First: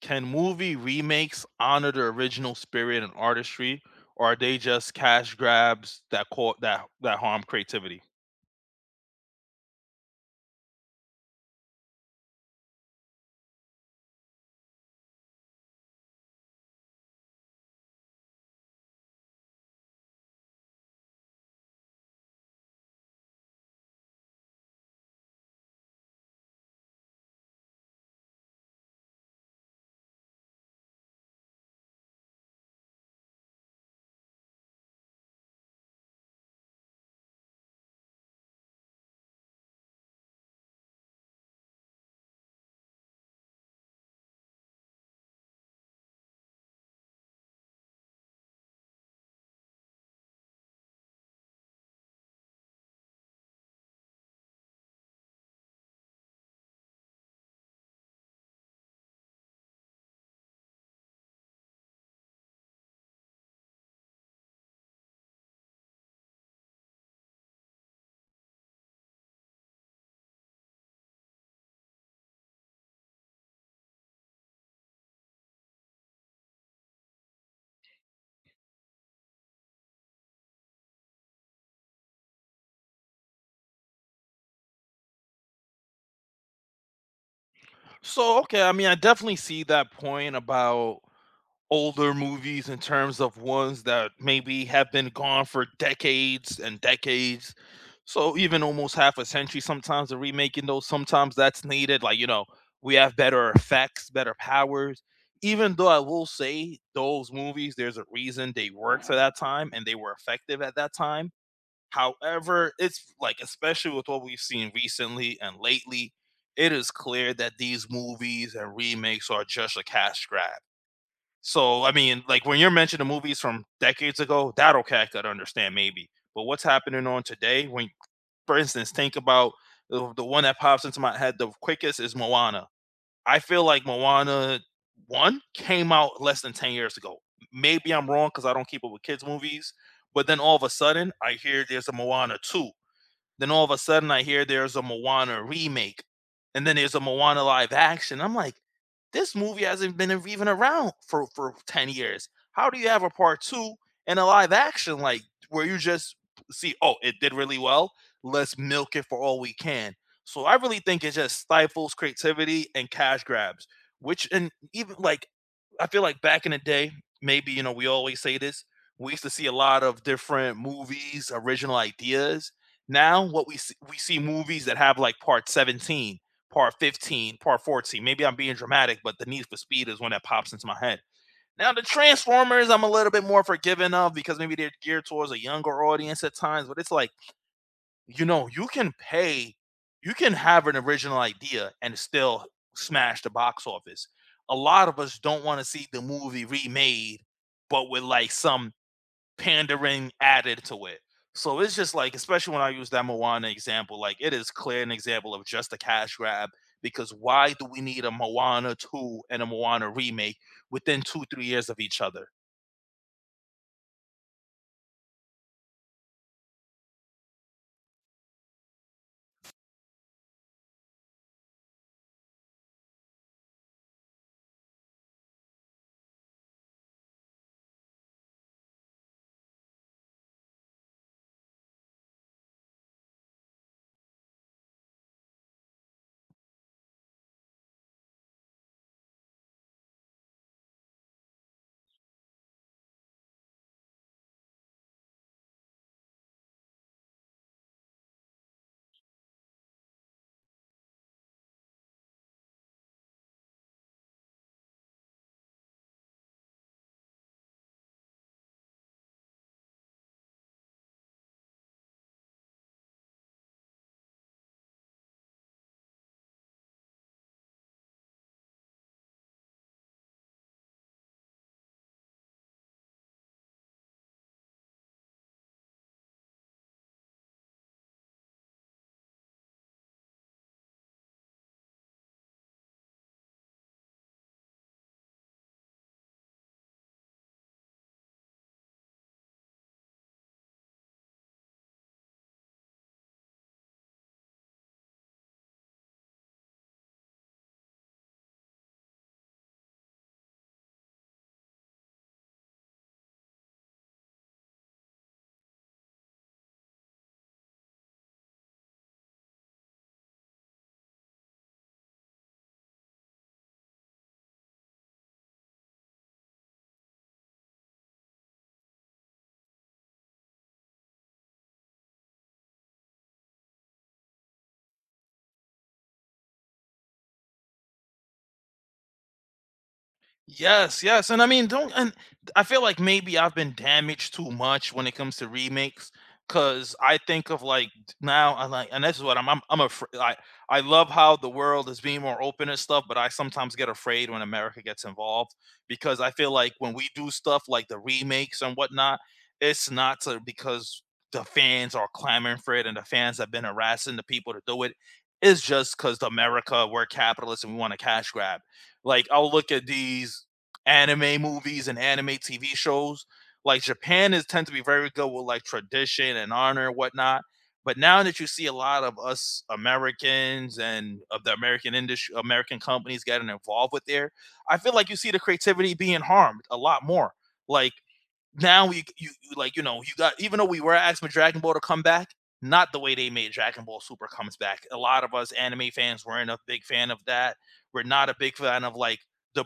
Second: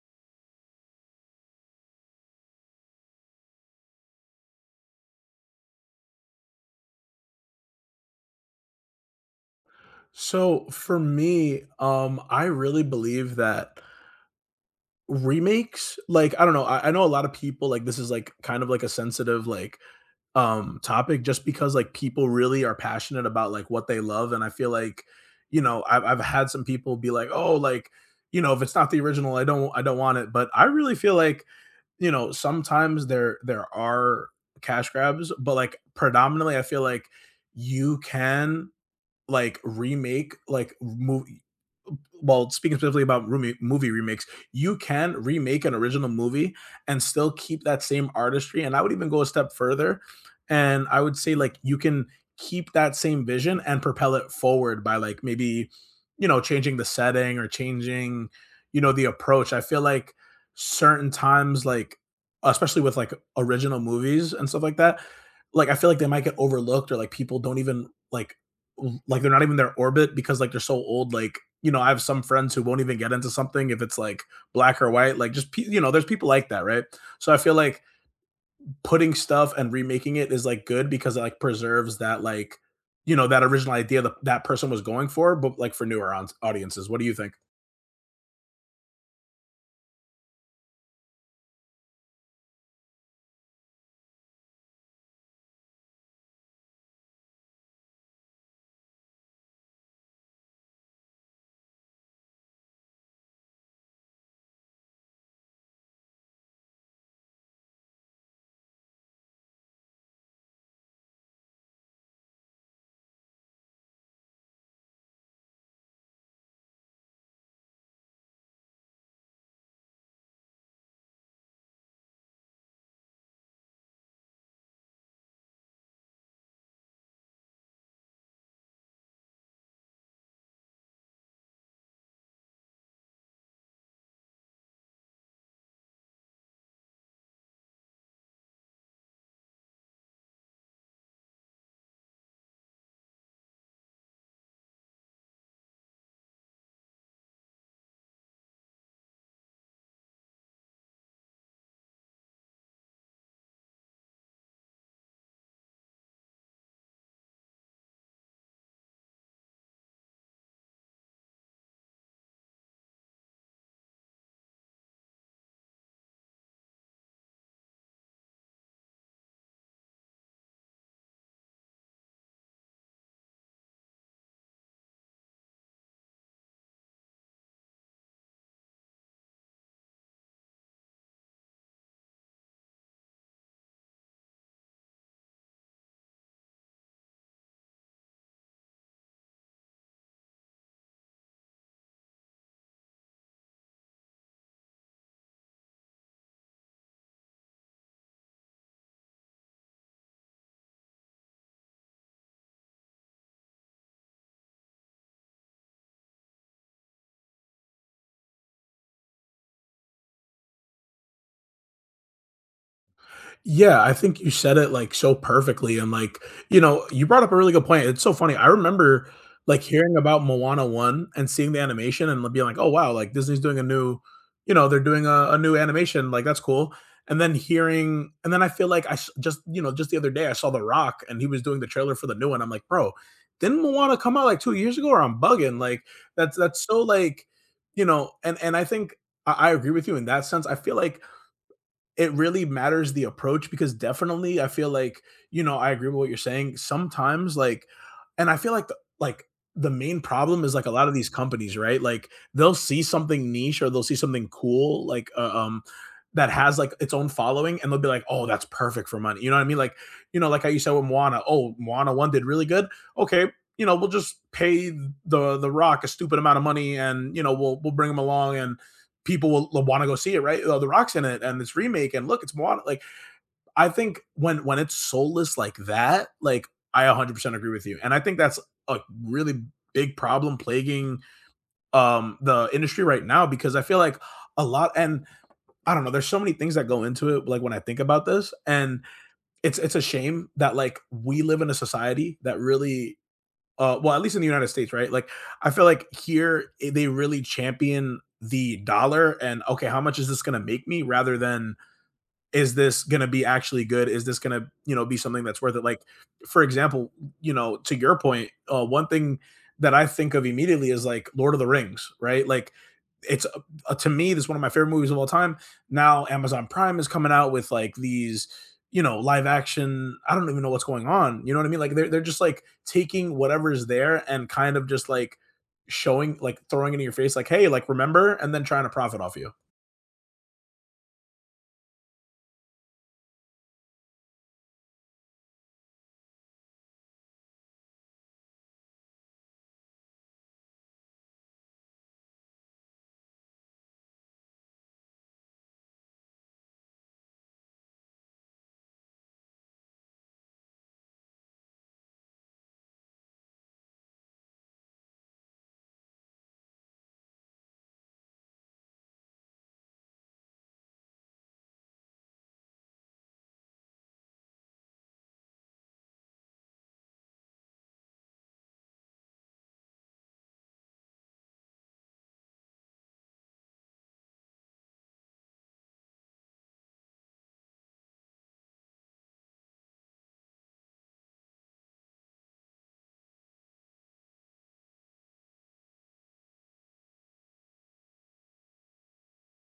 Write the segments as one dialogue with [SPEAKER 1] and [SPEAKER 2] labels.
[SPEAKER 1] Can movie remakes honor the original spirit and artistry, or are they just cash grabs that cau that that harm creativity?
[SPEAKER 2] So for me, I really believe that remakes, like I don't know, I know a lot of people like this is like kind of like a sensitive like topic just because like people really are passionate about like what they love. And I feel like, I've had some people be like, oh, like, you know, if it's not the original, I don't want it. But I really feel like, sometimes there are cash grabs, but like predominantly I feel like you can like remake like move well, speaking specifically about movie remakes, you can remake an original movie and still keep that same artistry. And I would even go a step further, and I would say like you can keep that same vision and propel it forward by like maybe you know changing the setting or changing you know the approach. I feel like certain times like especially with like original movies and stuff like that like I feel like they might get overlooked or like people don't even like they're not even in their orbit because like they're so old like you know I have some friends who won't even get into something if it's like black or white like just you know there's people like that, right? So I feel like putting stuff and remaking it is like good because it like preserves that like you know that original idea that person was going for but like for newer audiences. What do you think?
[SPEAKER 1] So, okay, I mean, I definitely see that point about older movies in terms of ones that maybe have been gone for decades and decades. So even almost half a century, sometimes they're remaking those, sometimes that's needed. Like, you know, we have better effects, better powers. Even though I will say those movies, there's a reason they worked for that time and they were effective at that time. However, it's like, especially with what we've seen recently and lately, it is clear that these movies and remakes are just a cash grab. So, I mean, like when you're mentioning movies from decades ago, that'll catch that, okay, I could understand maybe. But what's happening on today? When, for instance, think about the one that pops into my head the quickest is Moana. I feel like Moana one came out less than 10 years ago. Maybe I'm wrong because I don't keep up with kids' movies. But then all of a sudden, I hear there's a Moana two, then all of a sudden, I hear there's a Moana remake, and then there's a Moana live action. I'm like, this movie hasn't been even around for 10 years. How do you have a part two and a live action, like where you just see, oh, it did really well. Let's milk it for all we can. So I really think it just stifles creativity and cash grabs, which, and even like, I feel like back in the day, maybe, you know, we always say this. We used to see a lot of different movies, original ideas, now what we see movies that have, like, part 17, part 15, part 14. Maybe I'm being dramatic, but the Need for Speed is one that pops into my head. Now the Transformers, I'm a little bit more forgiving of because maybe they're geared towards a younger audience at times, but it's like, you know, you can have an original idea and still smash the box office. A lot of us don't wanna see the movie remade, but with, like, some pandering added to it. So it's just like, especially when I use that Moana example, like it is clear an example of just a cash grab because why do we need a Moana 2 and a Moana remake within two, 3 years of each other?
[SPEAKER 2] Yeah, I think you said it, like, so perfectly, and, like, you know, you brought up a really good point. It's so funny, I remember, like, hearing about Moana 1 and seeing the animation and being like, "Oh, wow," like, Disney's doing a new you know, they're doing a new animation, like, that's cool, and then hearing and then I feel like I s just you know, just the other day, I saw The Rock, and he was doing the trailer for the new one. I'm like, "Bro, didn't Moana come out, like, 2 years ago, or I'm bugging?" Like, that's so, like, you know. And I think I agree with you in that sense. I feel like it really matters the approach because definitely I feel like, you know, I agree with what you're saying. Sometimes like and I feel like the main problem is like a lot of these companies, right? Like they'll see something niche or they'll see something cool like that has like its own following and they'll be like, "Oh, that's perfect for money." You know what I mean? Like, you know, like how you said with Moana, "Oh, Moana 1 did really good." Okay, you know, we'll just pay the Rock a stupid amount of money and, you know, we'll bring him along and people will want to go see it, right? Oh, the Rock's in it and this remake, and look, it's Moana. Like, I think when it's soulless like that, like I 100% agree with you, and I think that's a really big problem plaguing the industry right now because I feel like a lot and I don't know, there's so many things that go into it like when I think about this and it's a shame that like we live in a society that really well, at least in the United States, right? Like, I feel like here they really champion the dollar and okay, how much is this gonna make me rather than is this going to be actually good? Is this going to, you know, be something that's worth it? Like, for example, you know, to your point, one thing that I think of immediately is like Lord of the Rings, right? Like, it's to me, this is one of my favorite movies of all time. Now, Amazon Prime is coming out with like these, you know, live action. I don't even know what's going on. You know what I mean? Like, they're just like taking whatever's there and kind of just like showing, like throwing it in your face, like, hey, like, remember, and then trying to profit off you.
[SPEAKER 1] Yes, yes, and I mean, don't, and I feel like maybe I've been damaged too much when it comes to remakes, because I think of like now I like, and this is what I'm afraid. I love how the world is being more open and stuff, but I sometimes get afraid when America gets involved because I feel like when we do stuff like the remakes and whatnot, it's not to, because the fans are clamoring for it and the fans have been harassing the people to do it. It's just because America, we're capitalists and we want to cash grab. Like, I'll look at these anime movies and anime TV shows. Like, Japan is tend to be very good with like tradition and honor and whatnot. But now that you see a lot of us Americans and of the American industry, American companies getting involved with there, I feel like you see the creativity being harmed a lot more. Like, now you like, you know, you got, even though we were asking for Dragon Ball to come back, not the way they made Dragon Ball Super comes back. A lot of us anime fans weren't a big fan of that. We're not a big fan of like the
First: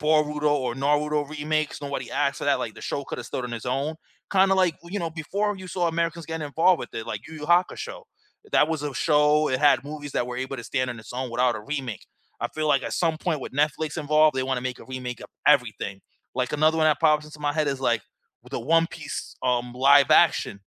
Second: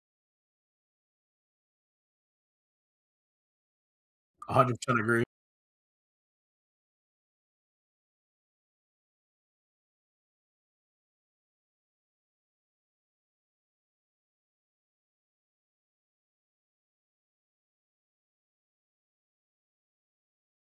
[SPEAKER 1] Boruto or Naruto remakes. Nobody asked for that. Like, the show could have stood on its own. Kind of like, you
[SPEAKER 2] 100%
[SPEAKER 1] know,
[SPEAKER 2] agree.
[SPEAKER 1] before you saw Americans getting involved with it, like Yu Yu Hakusho. That was a show. It had movies that were able to stand on its own without a remake. I feel like at some point with Netflix involved, they want to make a remake of everything. Like another one that pops into my head is like with a One Piece live action,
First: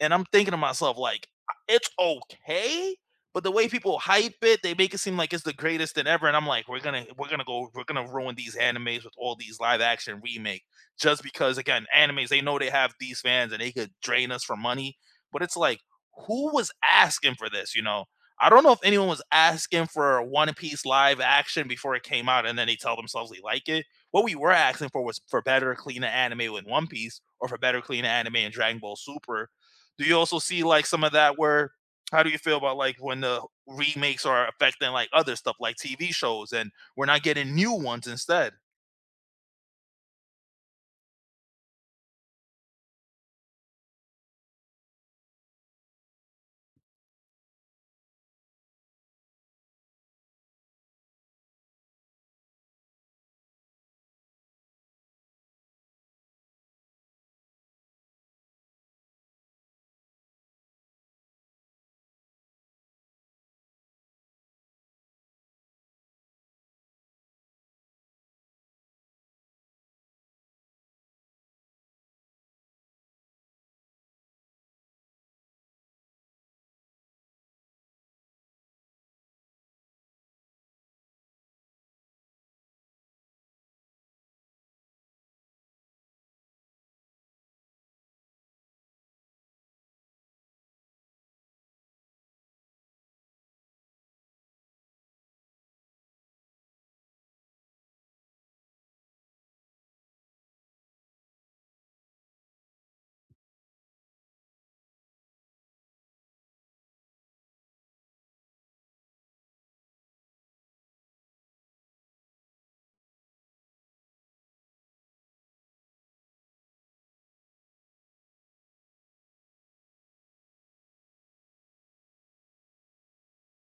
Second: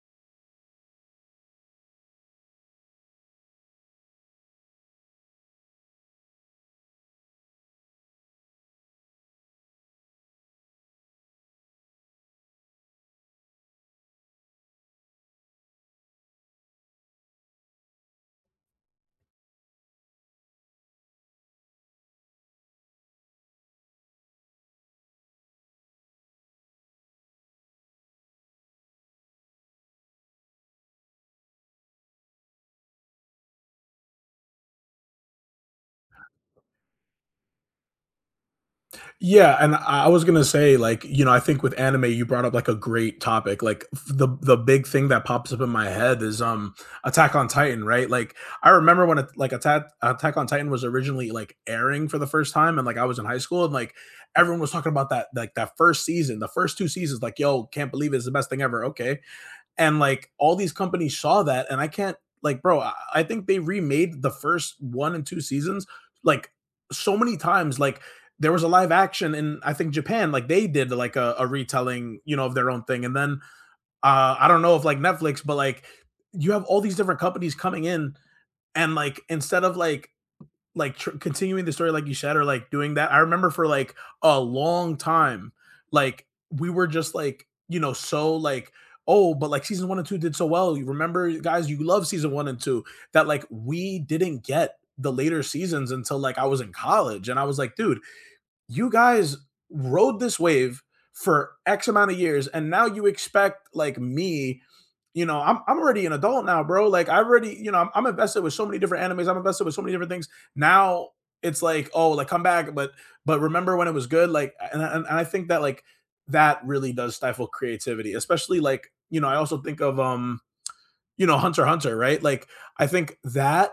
[SPEAKER 1] and I'm thinking to myself, like, it's okay, but the way people hype it, they make it seem like it's the greatest than ever. And I'm like, we're gonna ruin these animes with all these live action remake, just because again, animes, they know they have these fans and they could drain us for money. But it's like, who was asking for this? You know, I don't know if anyone was asking for a One Piece live action before it came out, and then they tell themselves they like it. What we were asking for was for better, cleaner anime with One Piece, or for better, cleaner anime in Dragon Ball Super. Do you also see like some of that where, how do you feel about like when the remakes are affecting like other stuff like TV shows and we're not getting new ones instead?
[SPEAKER 2] Yeah, and I was gonna say, like, you know, I think with anime, you brought up like a great topic. Like the big thing that pops up in my head is Attack on Titan, right? Like I remember when it, like Attack on Titan was originally like airing for the first time, and like I was in high school, and like everyone was talking about that like that first season, the first two seasons, like, yo, can't believe it's the best thing ever. Okay, and like all these companies saw that, and I can't like, bro, I, think they remade the first one and two seasons like so many times. Like there was a live action in I think Japan, like they did like a retelling, you know, of their own thing. And then I don't know if like Netflix, but like you have all these different companies coming in and like instead of like continuing the story like you said or like doing that. I remember for like a long time like we were just like you know so like oh but like season one and two did so well you remember guys you love season one and two that like we didn't get the later seasons until like I was in college and I was like dude you guys rode this wave for X amount of years, and now you expect like me, you know, I'm already an adult now, bro. Like I already, you know, I'm invested with so many different animes. I'm invested with so many different things. Now it's like, oh, like come back, but remember when it was good, like, and I think that like that really does stifle creativity, especially like you know, I also think of you know, Hunter x Hunter, right? Like I think that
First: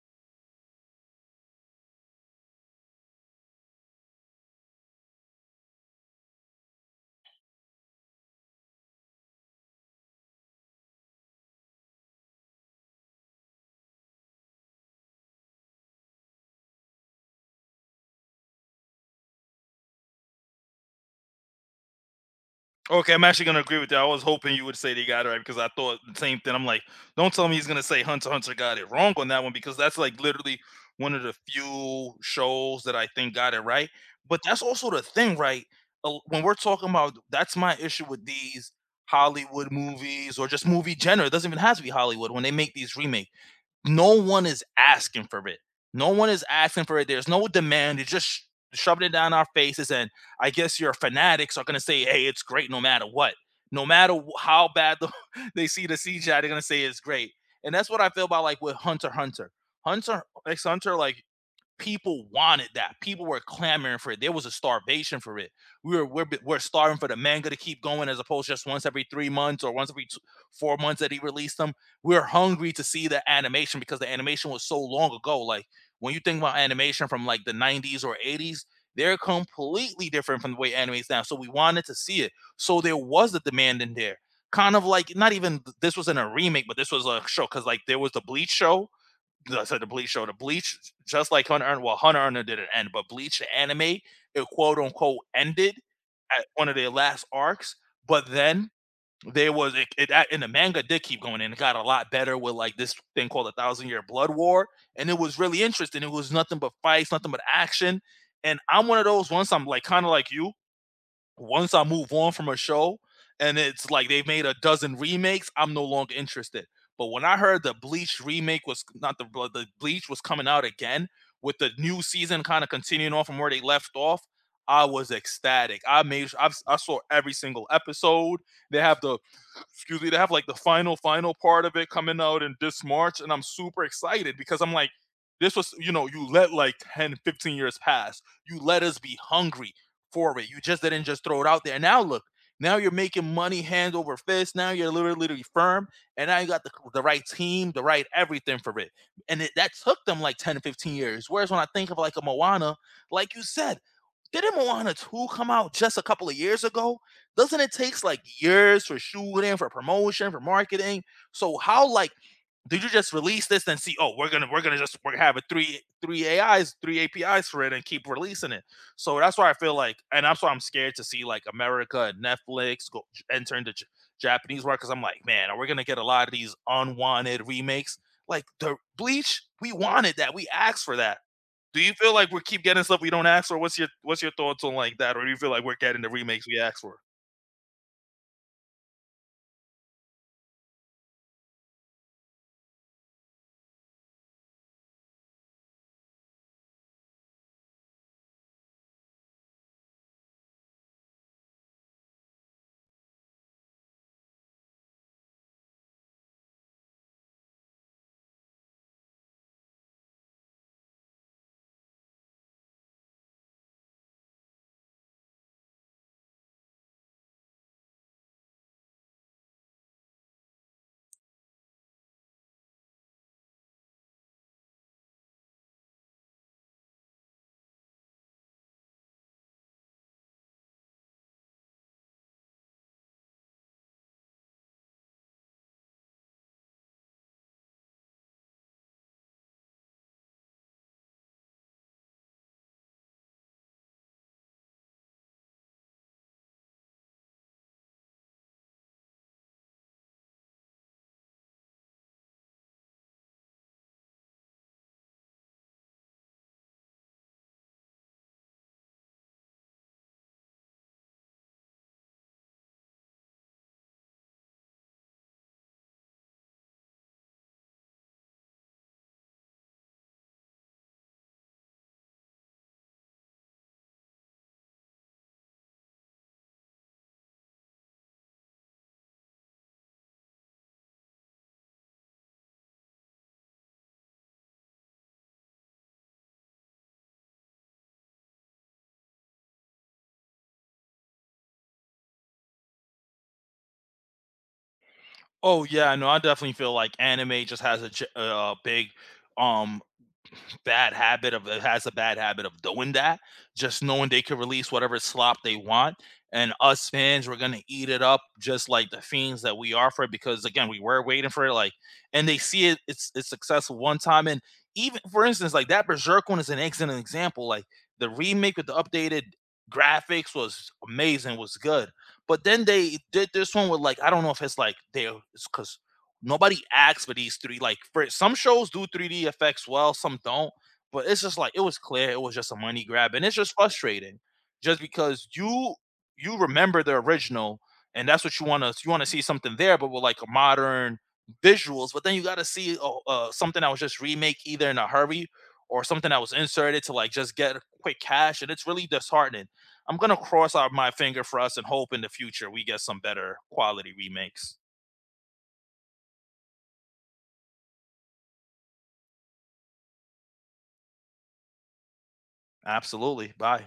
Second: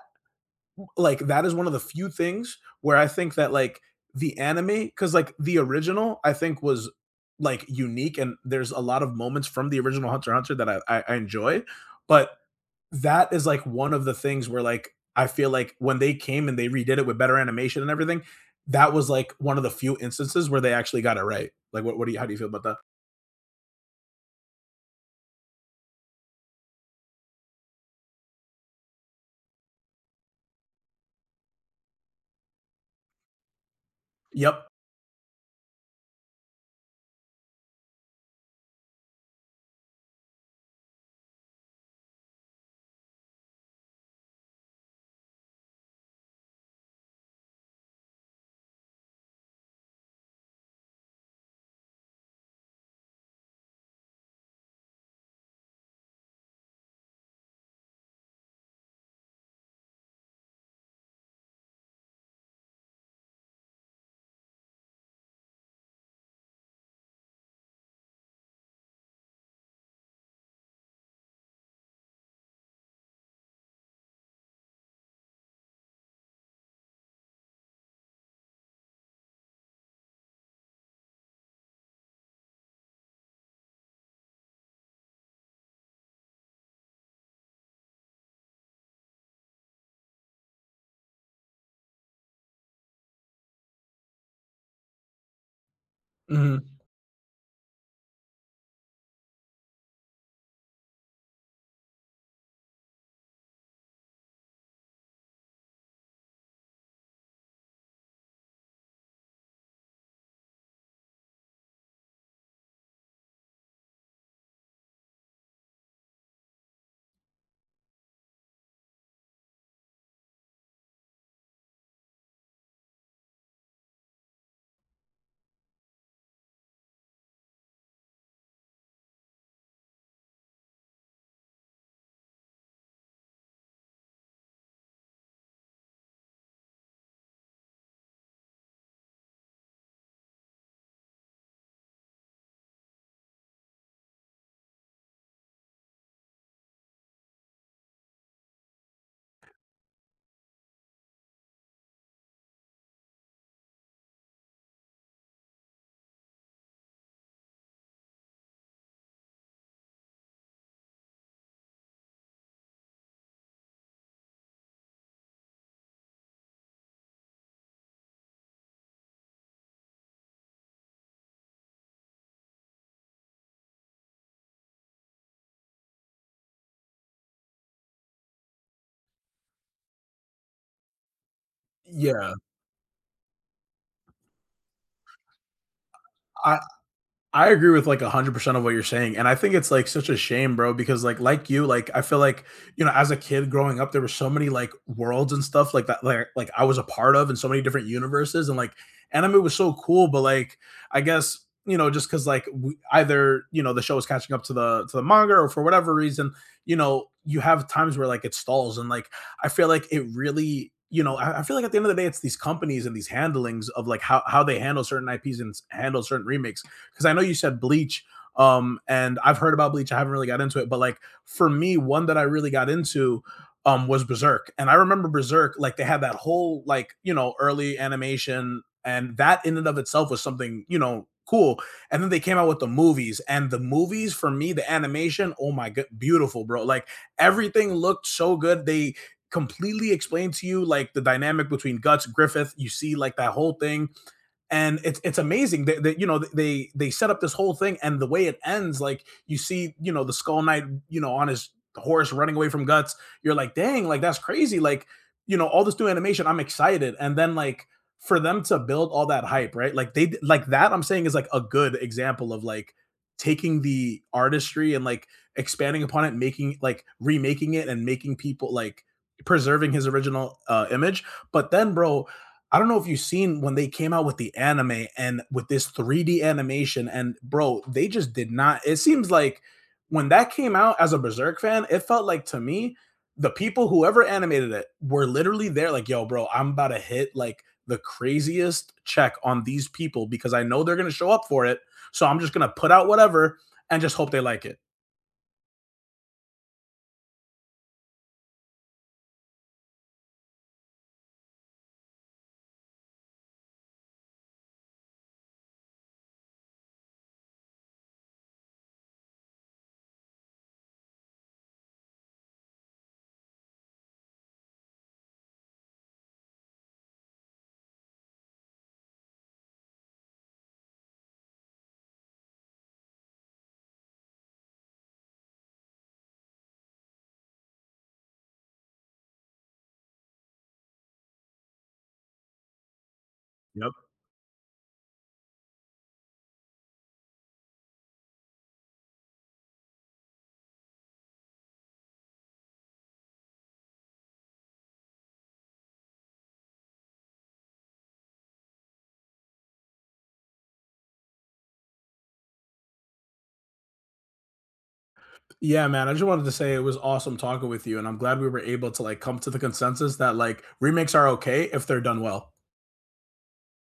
[SPEAKER 2] like that is one of the few things where I think that like the anime, because like the original, I think was like unique, and there's a lot of moments from the original Hunter x Hunter that I enjoy, but that is like one of the things where like I feel like when they came and they redid it with better animation and everything, that was like one of the few instances where they actually got it right. Like, what do you, how do you feel about that?
[SPEAKER 1] Okay, I'm actually gonna agree with you. I was hoping you would say they got it right because I thought the same thing. I'm like, don't tell me he's gonna say Hunter x Hunter got it wrong on that one because that's like literally one of the few shows that I think got it right. But
[SPEAKER 2] Yep.
[SPEAKER 1] that's also the thing, right? When we're talking about, that's my issue with these Hollywood movies or just movie genre. It doesn't even have to be Hollywood. When they make these remakes, no one is asking for it. No one is asking for it. There's no demand. They're just shoving it down our faces. And I guess your fanatics are going to say, hey, it's great no matter what. No matter how bad the, they see the CGI, they're going to say it's great. And that's what I feel about like with Hunter x Hunter. Hunter x Hunter, like people wanted that. People were clamoring for it. There was a starvation for it. We're starving for the manga to keep going as opposed to just once every 3 months or once every two, 4 months that he released them. We were hungry to see the animation because the animation was so long ago. Like, when you think about animation from like the 90s or 80s, they're completely different from the way anime's now. So we wanted to see it. So there was a demand in there. Kind of like, not even this was in a remake, but this was a show, because like there was the Bleach show. I said the Bleach show. The Bleach, just like Hunter, well, Hunter Hunter didn't end, but Bleach the anime, it quote unquote ended at one of
[SPEAKER 2] Mhm.
[SPEAKER 1] their last arcs. But then there was, it and the manga did keep going, and it got a lot better with like this thing called a thousand year blood war, and it was really interesting. It was nothing but fights, nothing but action. And I'm one of those, once I'm like, kind of like you, once I move on from a show and it's like they've made a dozen remakes, I'm no longer interested. But when I heard the Bleach remake was not the Bleach was coming out again with the new season kind of continuing on from where they left off, I was ecstatic. I made I I've, s- I saw every single episode. They have, the excuse me, they have like the final part of it coming out in this March, and I'm super excited because I'm like, this was, you know, you let like 10, 15 years pass. You let us be hungry for it. You just didn't just throw it out there. And now look, now you're making money hand over fist. Now you're literally, literally firm. And now you got the right team, the right everything for it. And that took them like 10 to 15 years. Whereas when I think of like a Moana, like you said, didn't Moana 2 come out just a couple of years ago? Doesn't it takes like years for shooting, for promotion, for marketing? So how, like, did you just release this and see, oh, we're gonna have a three AIs, three APIs for it and keep releasing it. So that's why I feel like, and that's why I'm scared to see like America and Netflix go enter into Japanese market, because I'm like, man, are we gonna get a lot of these unwanted remakes? Like the Bleach, we wanted that, we asked for that. Do you feel like
[SPEAKER 2] Yeah.
[SPEAKER 1] we keep getting stuff we don't ask for? What's your thoughts on like that? Or do you feel like we're getting the remakes
[SPEAKER 2] I,
[SPEAKER 1] we asked for?
[SPEAKER 2] I agree with like 100% of what you're saying. And I think it's like such a shame, bro, because like you, like I feel like, you know, as a kid growing up, there were so many like worlds and stuff like that like I was a part of and so many different universes and like anime was so cool, but like I guess, you know, just cuz like we, either, you know, the show is catching up to the manga or for whatever reason, you know, you have times where like it stalls and like I feel like it really you know, I feel like at the end of the day, it's these companies and these handlings of like how they handle certain IPs and handle certain remakes because I know you said Bleach, and I've heard about Bleach. I haven't really got into it, but like for me, one that I really got into was Berserk, and I remember Berserk like they had that whole like you know early animation, and that in and of itself was something you know cool. And then they came out with the movies, and the movies for me, the animation, oh my god, beautiful, bro! Like everything looked so good. They completely explained to you like the dynamic between Guts Griffith. You see like that whole thing and it's amazing that, that you know they set up this whole thing and the way it ends like you see you know the skull knight you know on his horse running away from Guts. You're like dang like that's crazy like you know all this new animation I'm excited and then like for them to build all that hype right like they like that I'm saying is like a good example of like taking the artistry and like expanding upon it, making like remaking it and making people like preserving his original image. But then bro I don't know if you've seen when they came out with the anime and with this 3D animation, and bro, they just did not. It seems like when that came out as a Berserk fan, it felt like to me, the people whoever animated it were literally there, like, yo, bro, I'm about to hit like the craziest check on these people because I know they're gonna show up for it. So I'm just gonna put out whatever and just hope they like it.
[SPEAKER 1] Oh yeah, no, I definitely feel like anime just a big um bad habit of has a bad habit of doing that. Just knowing they could release whatever slop they want, and us fans, we're gonna eat it up just like the fiends that we are for it. Because again, we were waiting for it. Like, and they see it. It's successful one time, and even, for instance, like that Berserk one is an excellent example. Like the remake with the updated graphics was amazing, was good. But then they did this one with like, I don't know if it's like they it's because nobody acts for these three. Like, for some shows do 3D effects well, some don't. But it's just like, it was clear it was just a money grab, and it's just
[SPEAKER 2] Yep.
[SPEAKER 1] frustrating, just because you remember the original, and that's what you want to see something there, but with like a modern visuals. But then you got to see something that was just remake either in a hurry or something that was inserted to like just get quick cash, and it's really disheartening. I'm gonna cross out my finger for us and hope in the future we get some better quality remakes.
[SPEAKER 2] Yeah, man. I just wanted to say it was awesome talking with you, and I'm glad we were able to like come to the consensus that like remakes are okay if they're done well.
[SPEAKER 1] Absolutely. Bye.